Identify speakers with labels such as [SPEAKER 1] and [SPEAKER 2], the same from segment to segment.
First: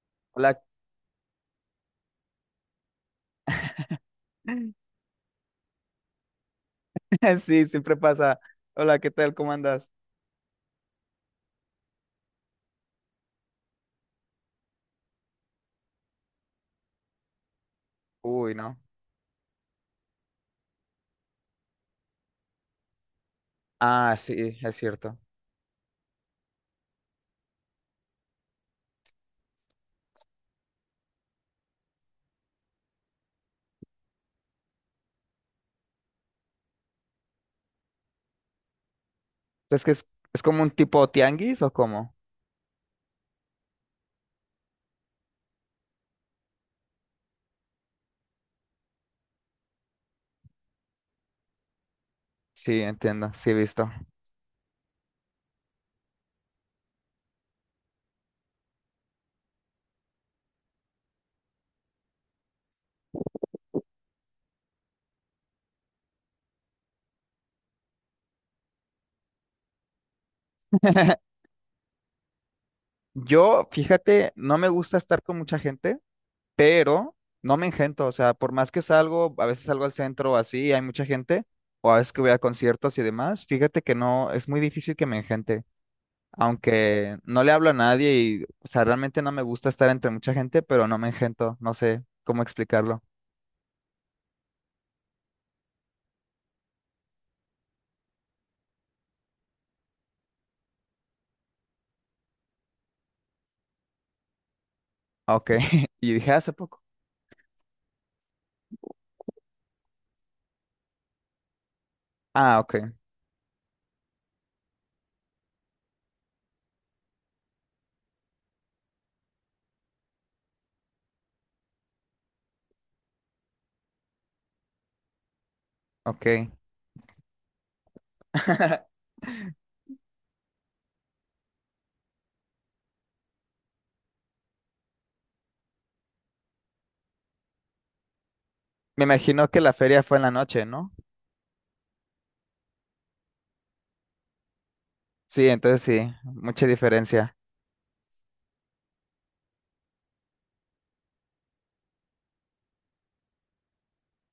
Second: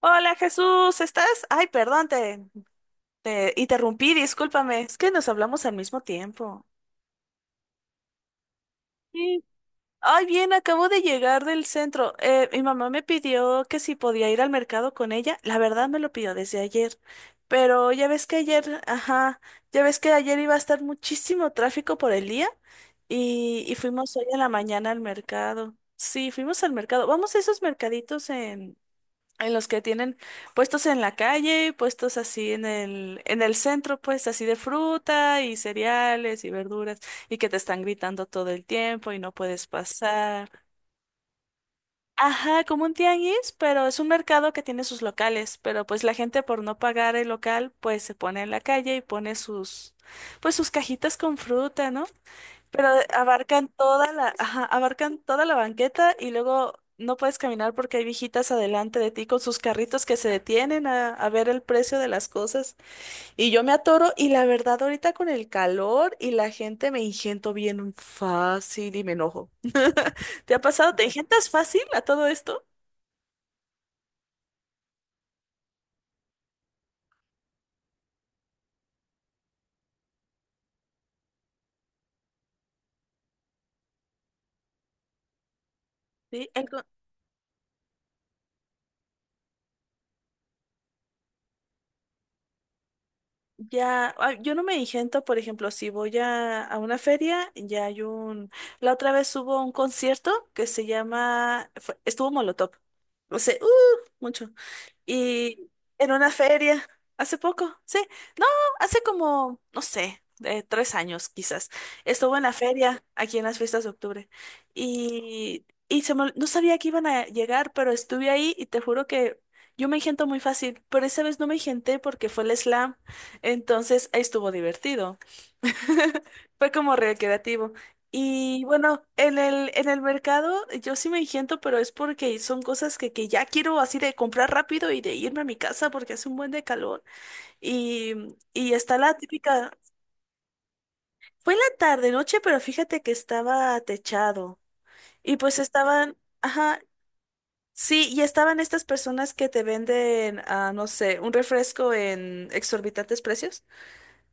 [SPEAKER 1] Hola
[SPEAKER 2] Hola.
[SPEAKER 1] Jesús, ¿estás? Ay, perdón, te interrumpí, discúlpame. Es que nos hablamos al mismo tiempo.
[SPEAKER 2] Sí, siempre pasa. Hola, ¿qué tal?
[SPEAKER 1] Sí.
[SPEAKER 2] ¿Cómo andas?
[SPEAKER 1] Ay, bien, acabo de llegar del centro. Mi mamá me pidió que si podía ir al mercado con ella. La verdad me lo pidió desde ayer. Pero ya ves que
[SPEAKER 2] Uy, no.
[SPEAKER 1] ayer, ajá, ya ves que ayer iba a estar muchísimo tráfico por el día y fuimos
[SPEAKER 2] Ah,
[SPEAKER 1] hoy en la
[SPEAKER 2] sí, es
[SPEAKER 1] mañana al
[SPEAKER 2] cierto.
[SPEAKER 1] mercado. Sí, fuimos al mercado. Vamos a esos mercaditos en los que tienen puestos en la calle, puestos así en el centro, pues así de fruta y cereales y verduras, y que te están gritando todo el tiempo y no puedes
[SPEAKER 2] Es que es, ¿es
[SPEAKER 1] pasar.
[SPEAKER 2] como un tipo tianguis o cómo?
[SPEAKER 1] Ajá, como un tianguis, pero es un mercado que tiene sus locales, pero pues la gente por no pagar el local, pues se pone en la calle y pone sus cajitas con fruta, ¿no?
[SPEAKER 2] Sí,
[SPEAKER 1] Pero
[SPEAKER 2] entiendo, sí, he
[SPEAKER 1] abarcan
[SPEAKER 2] visto.
[SPEAKER 1] toda la, ajá, abarcan toda la banqueta y luego no puedes caminar porque hay viejitas adelante de ti con sus carritos que se detienen a ver el precio de las cosas. Y yo me atoro y la verdad ahorita con el calor y la gente me ingento bien fácil y me enojo. ¿Te ha pasado? ¿Te ingentas fácil a todo esto?
[SPEAKER 2] Yo, fíjate, no me gusta estar con mucha gente, pero no me engento. O sea, por más que salgo, a veces salgo al centro o así, hay mucha gente, o a veces que voy a conciertos y demás, fíjate que no, es muy difícil que me engente.
[SPEAKER 1] Sí.
[SPEAKER 2] Aunque no le hablo a nadie y, o sea, realmente no me gusta estar entre mucha gente, pero no me engento, no sé cómo explicarlo.
[SPEAKER 1] Ya, yo no me ingento, por ejemplo, si voy a una feria, ya hay un... La otra vez hubo un concierto que se llama... estuvo Molotov. O sea, ¡uh! Mucho.
[SPEAKER 2] Ah, ok,
[SPEAKER 1] Y en
[SPEAKER 2] y
[SPEAKER 1] una
[SPEAKER 2] dije: "Ah, hace poco".
[SPEAKER 1] feria, hace poco, sí, no, hace como, no sé, 3 años quizás, estuvo en la
[SPEAKER 2] Ah, ok,
[SPEAKER 1] feria aquí en las fiestas de octubre y no sabía que iban a llegar, pero estuve ahí y te juro que yo me engento muy fácil, pero esa vez no me engenté porque fue el slam, entonces ahí estuvo divertido.
[SPEAKER 2] ok.
[SPEAKER 1] Fue como recreativo. Y bueno, en el mercado yo sí me engento, pero es porque son cosas que ya quiero así de comprar rápido y de irme a mi casa porque hace un buen de calor. Y, y está
[SPEAKER 2] Me
[SPEAKER 1] la
[SPEAKER 2] imagino que
[SPEAKER 1] típica,
[SPEAKER 2] la feria fue en la noche, ¿no?
[SPEAKER 1] fue en la tarde, noche, pero fíjate que estaba techado. Y
[SPEAKER 2] Sí,
[SPEAKER 1] pues
[SPEAKER 2] entonces sí,
[SPEAKER 1] estaban,
[SPEAKER 2] mucha
[SPEAKER 1] ajá,
[SPEAKER 2] diferencia.
[SPEAKER 1] sí, y estaban estas personas que te venden, no sé, un refresco en exorbitantes precios.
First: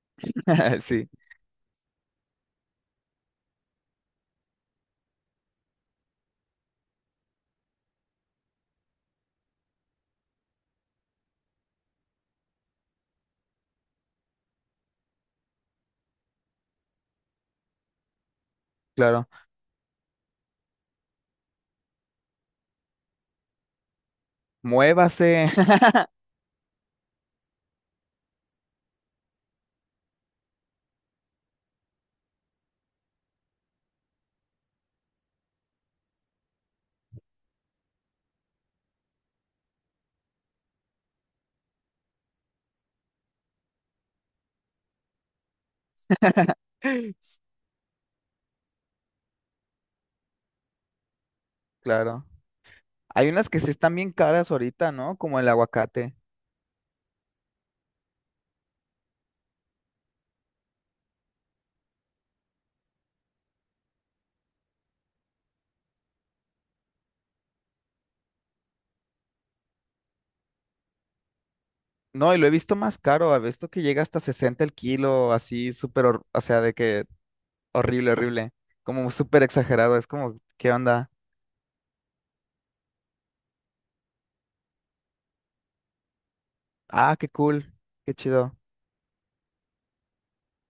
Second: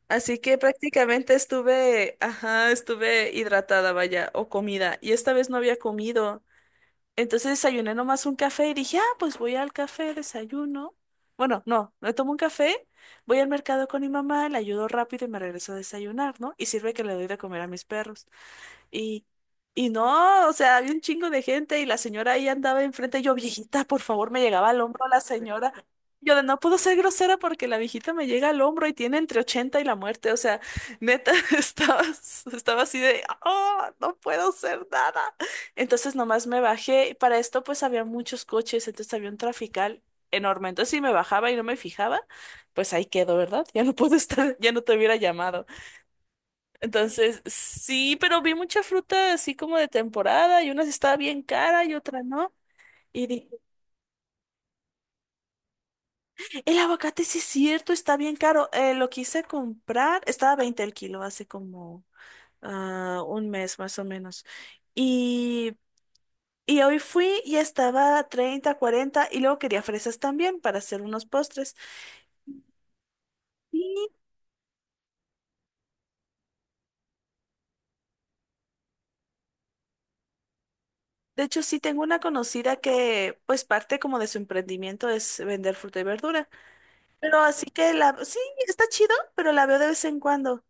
[SPEAKER 1] Así que
[SPEAKER 2] Sí,
[SPEAKER 1] prácticamente estuve, ajá, estuve hidratada, vaya, o comida. Y esta vez no había comido. Entonces desayuné nomás un café y dije, pues voy al café, desayuno. Bueno, no, me tomo un café, voy al mercado con mi mamá, le ayudo rápido y me regreso a desayunar, ¿no? Y sirve que le doy de comer a mis perros. Y,
[SPEAKER 2] claro.
[SPEAKER 1] y no, o sea, había un chingo de gente y la señora ahí andaba enfrente. Y yo, viejita, por favor, me llegaba al hombro la
[SPEAKER 2] Muévase.
[SPEAKER 1] señora. Yo de no puedo ser grosera porque la viejita me llega al hombro y tiene entre 80 y la muerte. O sea, neta, estaba, estaba así de, oh, no puedo hacer nada. Entonces nomás me bajé. Para esto pues había muchos coches, entonces había un trafical enorme. Entonces si me bajaba y no me fijaba, pues ahí quedo, ¿verdad? Ya no puedo estar, ya no te hubiera llamado. Entonces, sí, pero vi mucha fruta así como de temporada y una sí estaba bien cara y otra
[SPEAKER 2] Claro.
[SPEAKER 1] no. Y
[SPEAKER 2] Hay unas que
[SPEAKER 1] dije,
[SPEAKER 2] sí están bien caras ahorita, ¿no? Como el aguacate.
[SPEAKER 1] el aguacate sí es cierto, está bien caro. Lo quise comprar, estaba 20 el kilo hace como un mes más o menos. Y, y hoy fui y estaba a 30, 40 y luego quería fresas también para hacer unos postres.
[SPEAKER 2] No, y lo he visto más caro, he visto que llega
[SPEAKER 1] Y
[SPEAKER 2] hasta 60 el kilo, así súper, o sea, de que horrible, horrible. Como súper exagerado. Es como, ¿qué onda?
[SPEAKER 1] de hecho sí tengo una conocida que pues parte como de su emprendimiento es vender fruta y verdura.
[SPEAKER 2] Ah, qué
[SPEAKER 1] Pero así
[SPEAKER 2] cool.
[SPEAKER 1] que
[SPEAKER 2] Qué
[SPEAKER 1] sí,
[SPEAKER 2] chido.
[SPEAKER 1] está chido, pero la veo de vez en cuando.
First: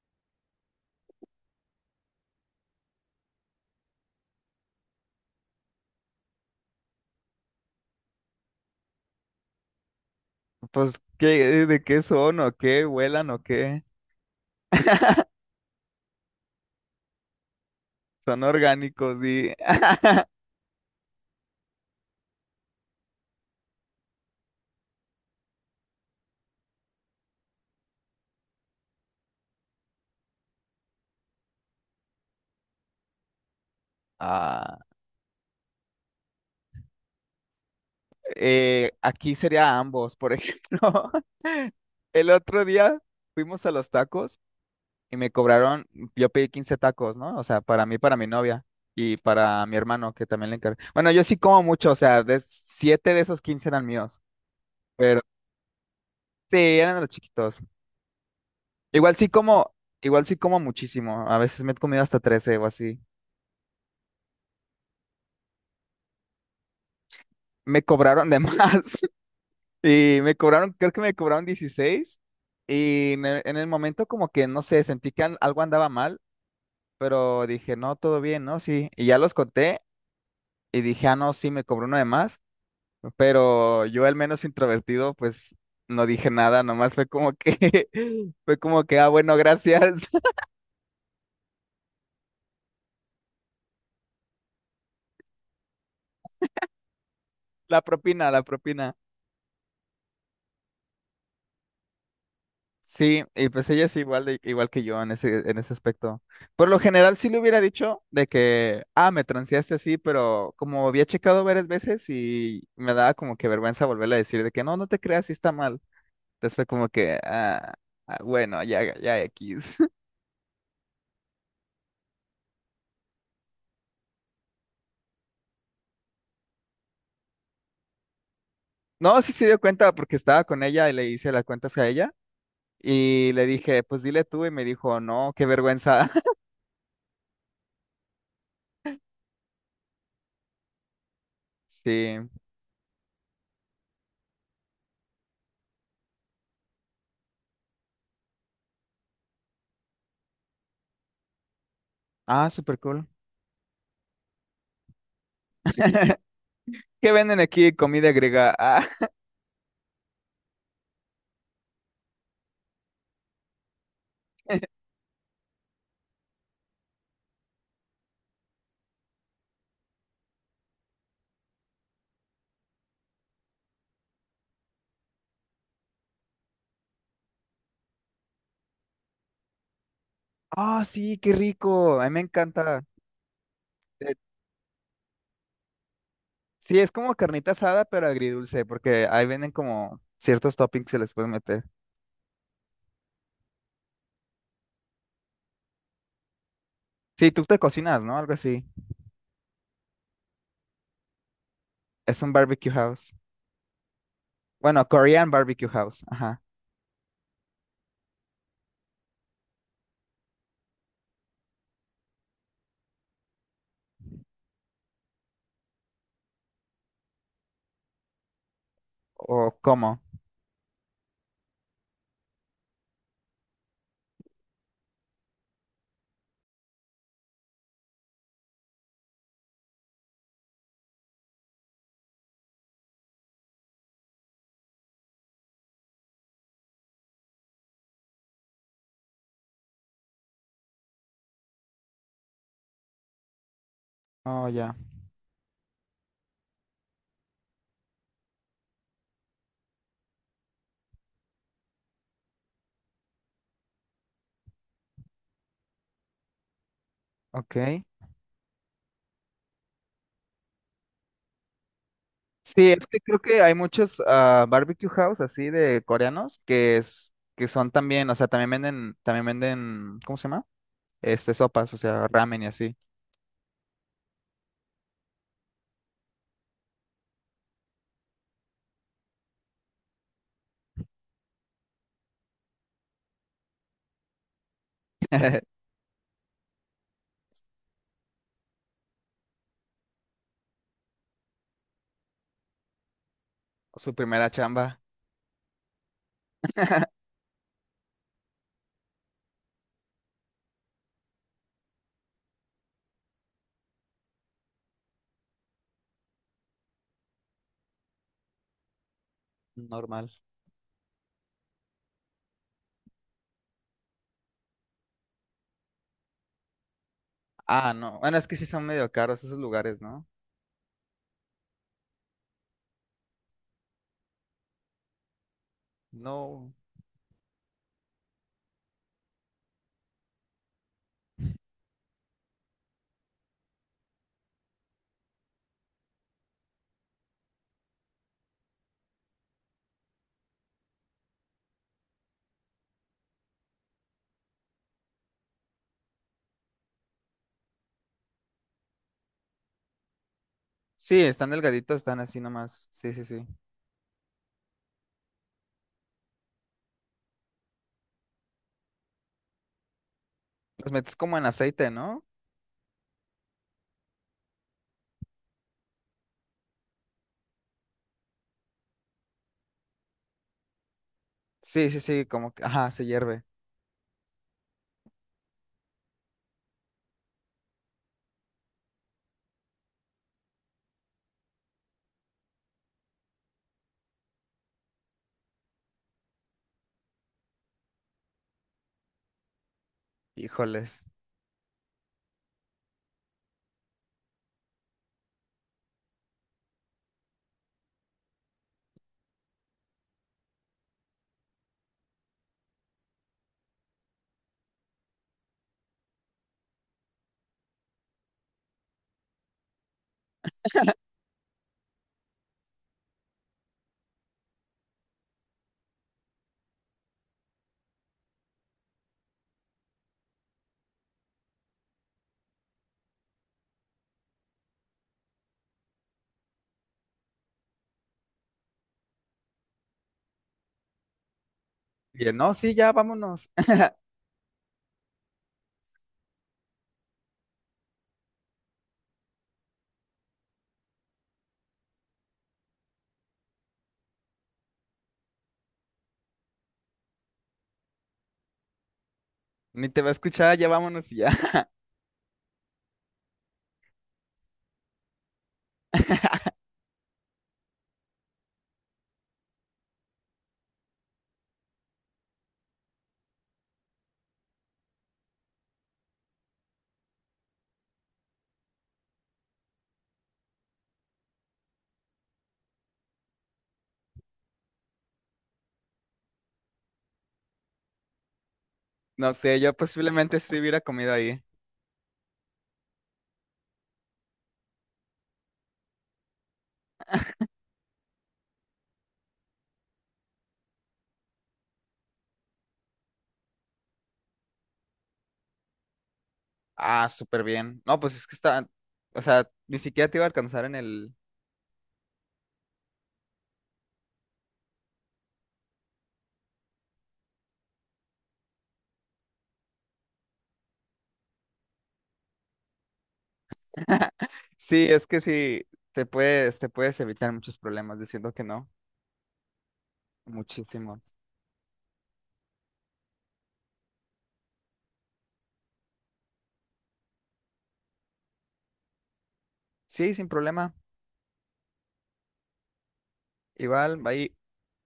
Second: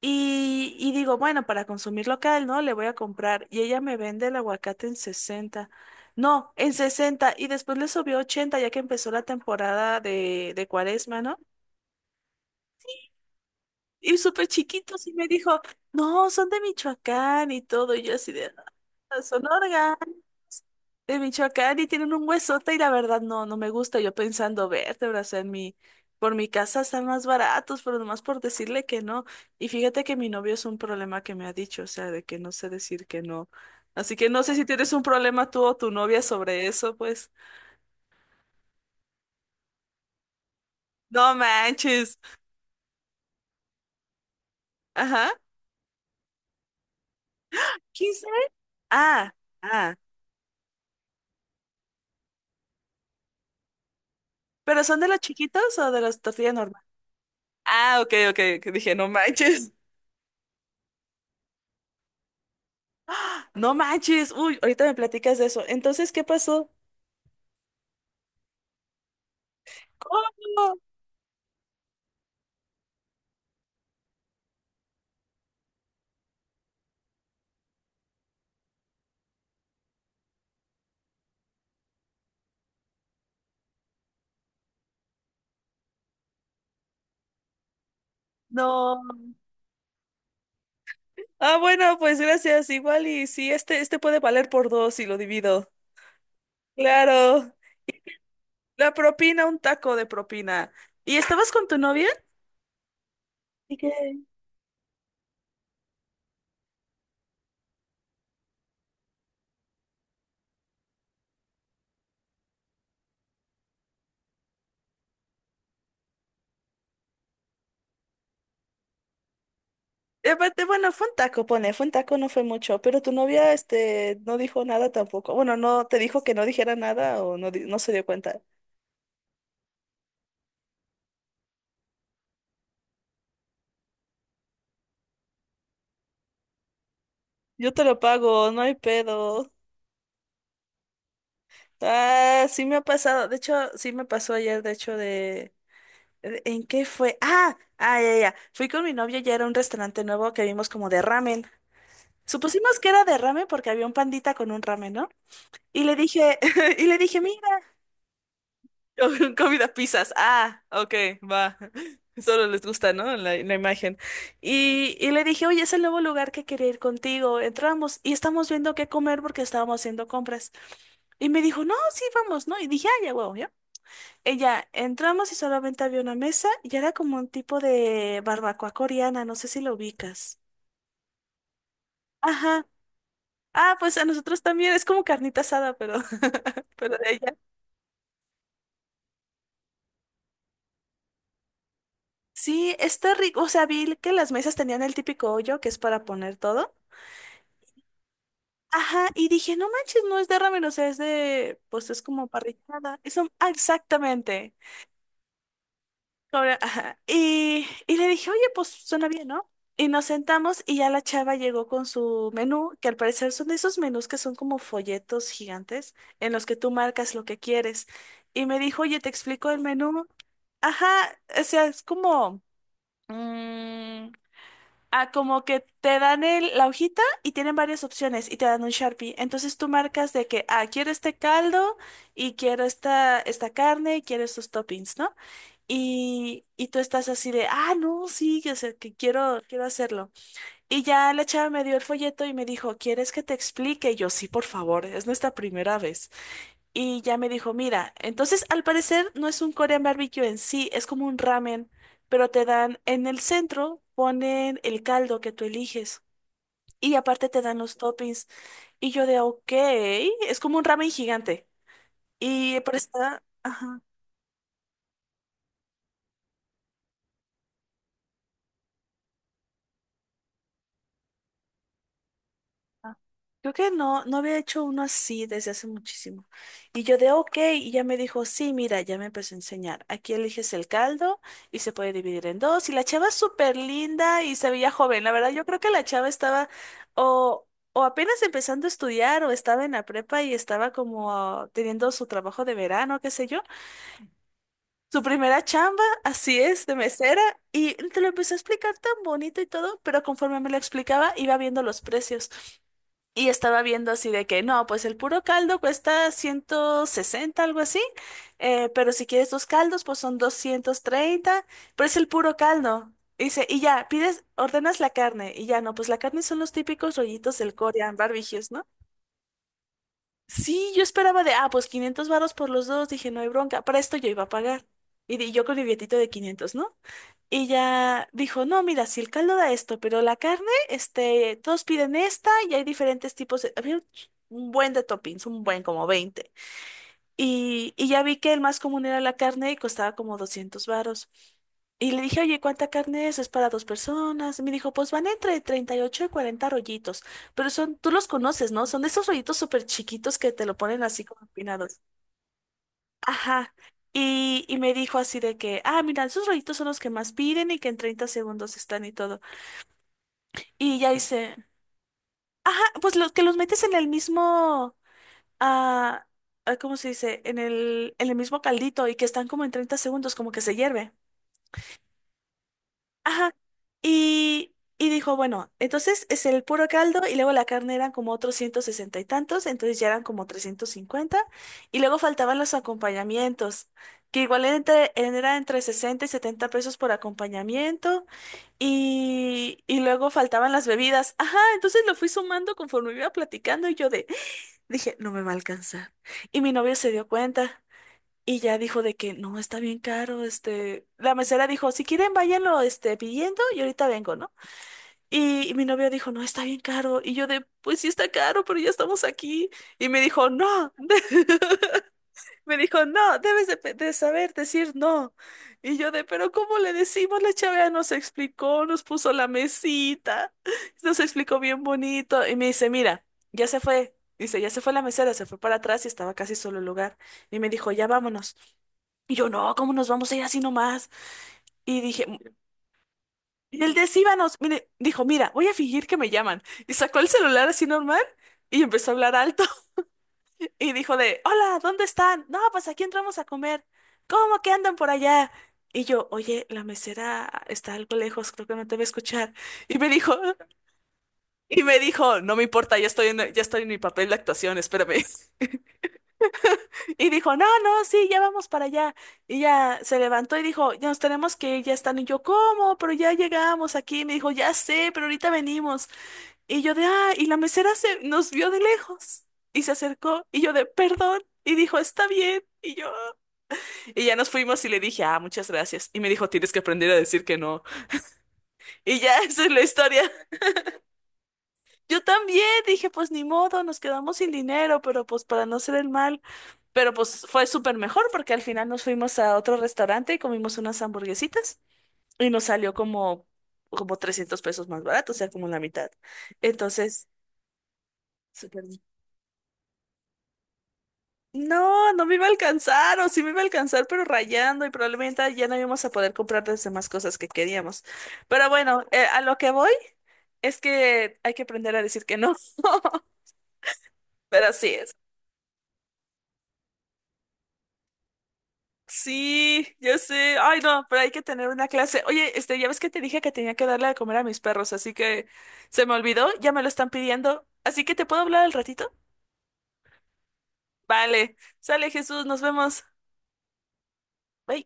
[SPEAKER 1] Y digo, bueno, para consumir local, ¿no? Le voy a comprar. Y ella me vende el aguacate en 60. No, en 60. Y después le subió 80 ya que empezó la temporada de
[SPEAKER 2] Pues,
[SPEAKER 1] cuaresma, ¿no?
[SPEAKER 2] ¿qué, de qué son o qué? ¿Vuelan o qué?
[SPEAKER 1] Y súper chiquitos. Y me dijo, no, son de Michoacán y todo. Y yo así
[SPEAKER 2] Son
[SPEAKER 1] de,
[SPEAKER 2] orgánicos
[SPEAKER 1] "Ah, son
[SPEAKER 2] y
[SPEAKER 1] orgánicos, de Michoacán y tienen un huesote y la verdad no, no me gusta. Yo pensando, verte, brazo en mi, por mi casa están más baratos, pero nomás por decirle que no." Y fíjate que mi novio es un problema que me ha dicho, o sea, de que no sé decir que no. Así que no sé si
[SPEAKER 2] ah,
[SPEAKER 1] tienes un problema tú o tu novia sobre eso, pues.
[SPEAKER 2] aquí sería ambos, por ejemplo.
[SPEAKER 1] No manches.
[SPEAKER 2] El otro día fuimos a los tacos y
[SPEAKER 1] Ajá.
[SPEAKER 2] me cobraron, yo pedí 15 tacos, ¿no? O sea, para mí, para
[SPEAKER 1] ¿Quince?
[SPEAKER 2] mi novia y
[SPEAKER 1] Ah,
[SPEAKER 2] para mi
[SPEAKER 1] ah.
[SPEAKER 2] hermano que también le encargué. Bueno, yo sí como mucho, o sea, de 7 de esos 15 eran míos,
[SPEAKER 1] ¿Pero son de los
[SPEAKER 2] pero
[SPEAKER 1] chiquitos o de los tortillas
[SPEAKER 2] sí,
[SPEAKER 1] normales?
[SPEAKER 2] eran de los chiquitos.
[SPEAKER 1] Ah, ok, ok, que dije, no
[SPEAKER 2] Igual sí
[SPEAKER 1] manches.
[SPEAKER 2] como, igual sí como muchísimo. A veces me he comido hasta 13 o así.
[SPEAKER 1] ¡Ah! No manches. Uy, ahorita me platicas de eso. Entonces, ¿qué pasó?
[SPEAKER 2] Me cobraron de más. Y me cobraron,
[SPEAKER 1] ¿Cómo?
[SPEAKER 2] creo que me cobraron 16 y en el momento como que, no sé, sentí que algo andaba mal, pero dije, no, todo bien, ¿no? Sí. Y ya los conté y dije, ah, no, sí, me cobró uno de más, pero yo al menos introvertido, pues no dije nada, nomás fue como que, fue como que,
[SPEAKER 1] No.
[SPEAKER 2] ah, bueno, gracias.
[SPEAKER 1] Ah, bueno, pues gracias. Igual y si este puede valer por dos y lo divido. Claro.
[SPEAKER 2] La propina, la propina.
[SPEAKER 1] La propina, un taco de propina. ¿Y estabas con tu novia?
[SPEAKER 2] Sí, y pues
[SPEAKER 1] ¿Y
[SPEAKER 2] ella
[SPEAKER 1] qué?
[SPEAKER 2] es igual de, igual que yo en ese aspecto. Por lo general sí le hubiera dicho de que, ah, me transeaste así, pero como había checado varias veces y me daba como que vergüenza volverle a decir de que no, no te creas, sí está mal. Entonces fue como que, ah, ah, bueno, ya, ya X.
[SPEAKER 1] Y aparte, bueno, fue un taco, no fue mucho, pero tu novia, este, no dijo nada tampoco. Bueno, no, te dijo que no dijera nada o no, no se dio cuenta.
[SPEAKER 2] No, sí se dio cuenta porque estaba con ella y le hice las cuentas a ella y le dije, pues dile tú, y me dijo, no, qué vergüenza.
[SPEAKER 1] Yo te lo pago, no hay pedo.
[SPEAKER 2] Sí,
[SPEAKER 1] Ah, sí me ha pasado. De hecho, sí me pasó ayer, de hecho, ¿En qué fue? Ah, ah, ya, ya. Fui con mi novio ya era un restaurante nuevo que vimos como de ramen.
[SPEAKER 2] ah, súper
[SPEAKER 1] Supusimos que era
[SPEAKER 2] cool.
[SPEAKER 1] de ramen porque había un pandita con un ramen, ¿no? Y le dije, y le
[SPEAKER 2] ¿Qué
[SPEAKER 1] dije,
[SPEAKER 2] venden
[SPEAKER 1] mira,
[SPEAKER 2] aquí? Comida griega.
[SPEAKER 1] comida pizzas. Ah, ok, va. Solo les gusta, ¿no? La imagen.
[SPEAKER 2] Ah.
[SPEAKER 1] Y le dije, oye, es el nuevo lugar que quería ir contigo. Entramos y estamos viendo qué comer porque estábamos haciendo compras. Y me dijo, no, sí, vamos, ¿no? Y dije, ya, huevo, ella, entramos y solamente había una mesa y era como un tipo de barbacoa coreana, no sé si lo ubicas.
[SPEAKER 2] Ah, sí, qué rico. A mí me
[SPEAKER 1] Ajá.
[SPEAKER 2] encanta.
[SPEAKER 1] Ah, pues a
[SPEAKER 2] Eh,
[SPEAKER 1] nosotros también, es como carnita asada, pero,
[SPEAKER 2] sí, es
[SPEAKER 1] pero de
[SPEAKER 2] como
[SPEAKER 1] ella.
[SPEAKER 2] carnita asada, pero agridulce, porque ahí venden como ciertos toppings que se les pueden meter.
[SPEAKER 1] Sí, está rico, o sea, vi que las mesas tenían el típico hoyo que es para poner todo.
[SPEAKER 2] Sí, tú te cocinas, ¿no? Algo así.
[SPEAKER 1] Ajá, y dije, no manches, no es de ramen, o sea, es de, pues es
[SPEAKER 2] Es
[SPEAKER 1] como
[SPEAKER 2] un barbecue
[SPEAKER 1] parrillada.
[SPEAKER 2] house.
[SPEAKER 1] Eso, exactamente.
[SPEAKER 2] Bueno, Korean barbecue house. Ajá.
[SPEAKER 1] Cobra, ajá. Y le dije, oye, pues suena bien, ¿no? Y nos sentamos y ya la chava llegó con su menú, que al parecer son de esos menús que son como folletos gigantes en los que tú marcas lo que quieres. Y me dijo, oye, te
[SPEAKER 2] O
[SPEAKER 1] explico el
[SPEAKER 2] cómo.
[SPEAKER 1] menú. Ajá, o sea, es mm, como que te dan la hojita y tienen varias opciones y te dan un Sharpie. Entonces tú marcas de que, quiero este caldo y quiero esta carne y quiero estos toppings, ¿no? Y tú estás así de, no, sí, o sea, que quiero hacerlo. Y ya la chava me dio el folleto y me dijo, ¿quieres que te explique? Y yo, sí, por
[SPEAKER 2] Oh, ya.
[SPEAKER 1] favor, es nuestra primera vez. Y ya me dijo, mira, entonces al parecer no es un Korean barbecue en sí, es como un ramen, pero te dan en el centro, ponen el caldo que tú eliges y aparte te dan los
[SPEAKER 2] Ok.
[SPEAKER 1] toppings. Y yo de, ok, es como un ramen gigante. Y
[SPEAKER 2] Sí,
[SPEAKER 1] pero
[SPEAKER 2] es que creo
[SPEAKER 1] está...
[SPEAKER 2] que hay
[SPEAKER 1] ajá.
[SPEAKER 2] muchos ah, barbecue house así de coreanos que es que son también, o sea, también venden, ¿cómo se llama? Este, sopas, o sea, ramen y así.
[SPEAKER 1] Ah, creo que no, no había hecho uno así desde hace muchísimo. Y yo de ok, y ya me dijo, sí, mira, ya me empezó a enseñar. Aquí eliges el caldo y se puede dividir en dos. Y la chava es súper linda y se veía joven. La verdad, yo creo que la chava estaba o, o apenas empezando a estudiar o estaba en la prepa y estaba como teniendo su trabajo de verano, qué sé yo.
[SPEAKER 2] Su primera chamba
[SPEAKER 1] Su primera chamba, así es, de mesera. Y te lo empezó a explicar tan bonito y todo, pero conforme me lo explicaba, iba viendo los precios. Y estaba viendo así de que, no, pues el puro caldo cuesta 160 algo así, pero si quieres dos caldos, pues
[SPEAKER 2] normal.
[SPEAKER 1] son 230, pero es el puro caldo. Dice, y ya, pides, ordenas la carne, y ya, no, pues la carne son los típicos rollitos del
[SPEAKER 2] Ah,
[SPEAKER 1] Korean
[SPEAKER 2] no. Bueno, es que sí
[SPEAKER 1] barbecues,
[SPEAKER 2] son
[SPEAKER 1] ¿no?
[SPEAKER 2] medio caros esos lugares, ¿no?
[SPEAKER 1] Sí, yo esperaba de, pues 500 varos por los dos, dije, no hay bronca, para esto yo iba a pagar. Y yo con mi billetito de
[SPEAKER 2] No.
[SPEAKER 1] 500, ¿no? Y ya dijo, no, mira, si el caldo da esto, pero la carne, este, todos piden esta y hay diferentes tipos de... Había un un buen de toppings, un buen como 20. Y ya vi que el más común era la carne y costaba como 200 varos. Y le dije, oye, ¿cuánta carne es? Es para dos personas. Y me dijo, pues van entre 38 y 40 rollitos. Pero son, tú los conoces, ¿no? Son de esos rollitos súper chiquitos que te lo ponen
[SPEAKER 2] Sí,
[SPEAKER 1] así como
[SPEAKER 2] están delgaditos,
[SPEAKER 1] empinados.
[SPEAKER 2] están así nomás. Sí, sí, sí.
[SPEAKER 1] Ajá. Y me dijo así de que, mira, esos rollitos son los que más piden y que en 30 segundos están y todo.
[SPEAKER 2] Los
[SPEAKER 1] Y ya
[SPEAKER 2] metes como en
[SPEAKER 1] hice,
[SPEAKER 2] aceite, ¿no?
[SPEAKER 1] ajá, pues los que los metes en el mismo, ah, ¿cómo se dice? En el mismo caldito y que están como en 30 segundos, como que se hierve.
[SPEAKER 2] Sí, sí, sí, como que, ajá, se hierve.
[SPEAKER 1] Ajá. Y dijo, bueno, entonces es el puro caldo y luego la carne eran como otros 160 y tantos, entonces ya eran como 350 y luego faltaban los acompañamientos, que igual era era entre 60 y 70 pesos por acompañamiento y luego faltaban las
[SPEAKER 2] Híjoles.
[SPEAKER 1] bebidas. Ajá, entonces lo fui sumando conforme iba platicando y yo de, dije, no me va a alcanzar. Y mi novio se dio cuenta. Y ya dijo de que no, está bien caro, la mesera dijo, si quieren váyanlo, pidiendo y ahorita vengo, ¿no? Y mi novio dijo, no, está bien caro. Y yo de, pues sí está caro, pero ya estamos aquí. Y me dijo, no. Me dijo, no, debes de saber decir no. Y yo de, pero ¿cómo le decimos? La chava nos explicó, nos puso la mesita, nos explicó bien bonito. Y me dice, mira, ya se fue. Dice, ya se fue la mesera, se fue para atrás y estaba casi solo el lugar. Y me dijo, ya vámonos. Y yo, no, ¿cómo nos vamos a ir así nomás? Y dije,
[SPEAKER 2] Bien,
[SPEAKER 1] "Mm".
[SPEAKER 2] no, sí, ya, vámonos.
[SPEAKER 1] Y él de, "Sí, vámonos". Mire, dijo, mira, voy a fingir que me llaman. Y sacó el celular así normal y empezó a hablar alto. Y dijo de, hola, ¿dónde están? No, pues aquí entramos a comer. ¿Cómo que andan por allá? Y yo, oye, la mesera está algo lejos, creo que no te va a escuchar.
[SPEAKER 2] Ni
[SPEAKER 1] Y
[SPEAKER 2] te
[SPEAKER 1] me
[SPEAKER 2] va a
[SPEAKER 1] dijo,
[SPEAKER 2] escuchar, ya vámonos y ya.
[SPEAKER 1] y me dijo, no me importa, ya estoy en mi papel de actuación, espérame. Y dijo, no, no, sí, ya vamos para allá. Y ya se levantó y dijo, ya nos tenemos que ir, ya están. Y yo, ¿cómo? Pero ya llegamos aquí. Me dijo, ya sé, pero ahorita venimos. Y yo de, ah, y la mesera se nos vio de lejos y se acercó y yo de, perdón, y dijo, está bien, y yo, y ya nos fuimos y le dije, ah, muchas gracias, y me dijo, tienes que aprender a decir que no, y
[SPEAKER 2] No
[SPEAKER 1] ya
[SPEAKER 2] sé,
[SPEAKER 1] esa es
[SPEAKER 2] yo
[SPEAKER 1] la historia.
[SPEAKER 2] posiblemente sí hubiera comido ahí.
[SPEAKER 1] Yo también dije, pues ni modo, nos quedamos sin dinero, pero pues para no ser el mal, pero pues fue súper mejor porque al final nos fuimos a otro restaurante y comimos unas hamburguesitas y nos salió como, como 300 pesos más barato, o sea, como la mitad.
[SPEAKER 2] Ah,
[SPEAKER 1] Entonces...
[SPEAKER 2] súper bien. No, pues es que está,
[SPEAKER 1] súper
[SPEAKER 2] o sea, ni siquiera te iba a alcanzar en el...
[SPEAKER 1] No, no me iba a alcanzar, o sí me iba a alcanzar, pero rayando, y probablemente ya no íbamos a poder comprar las demás cosas que queríamos. Pero bueno, a lo que voy es que hay que aprender a decir que no. Pero
[SPEAKER 2] Sí,
[SPEAKER 1] así
[SPEAKER 2] es
[SPEAKER 1] es.
[SPEAKER 2] que sí, te puedes evitar muchos problemas diciendo que no.
[SPEAKER 1] Sí, yo sé. Ay, no,
[SPEAKER 2] Muchísimos.
[SPEAKER 1] pero hay que tener una clase. Oye, este, ya ves que te dije que tenía que darle de comer a mis perros, así que se me olvidó, ya me lo están pidiendo. Así que te puedo hablar al ratito.
[SPEAKER 2] Sí, sin problema.
[SPEAKER 1] Vale, sale Jesús, nos vemos.
[SPEAKER 2] Igual, ahí
[SPEAKER 1] Bye.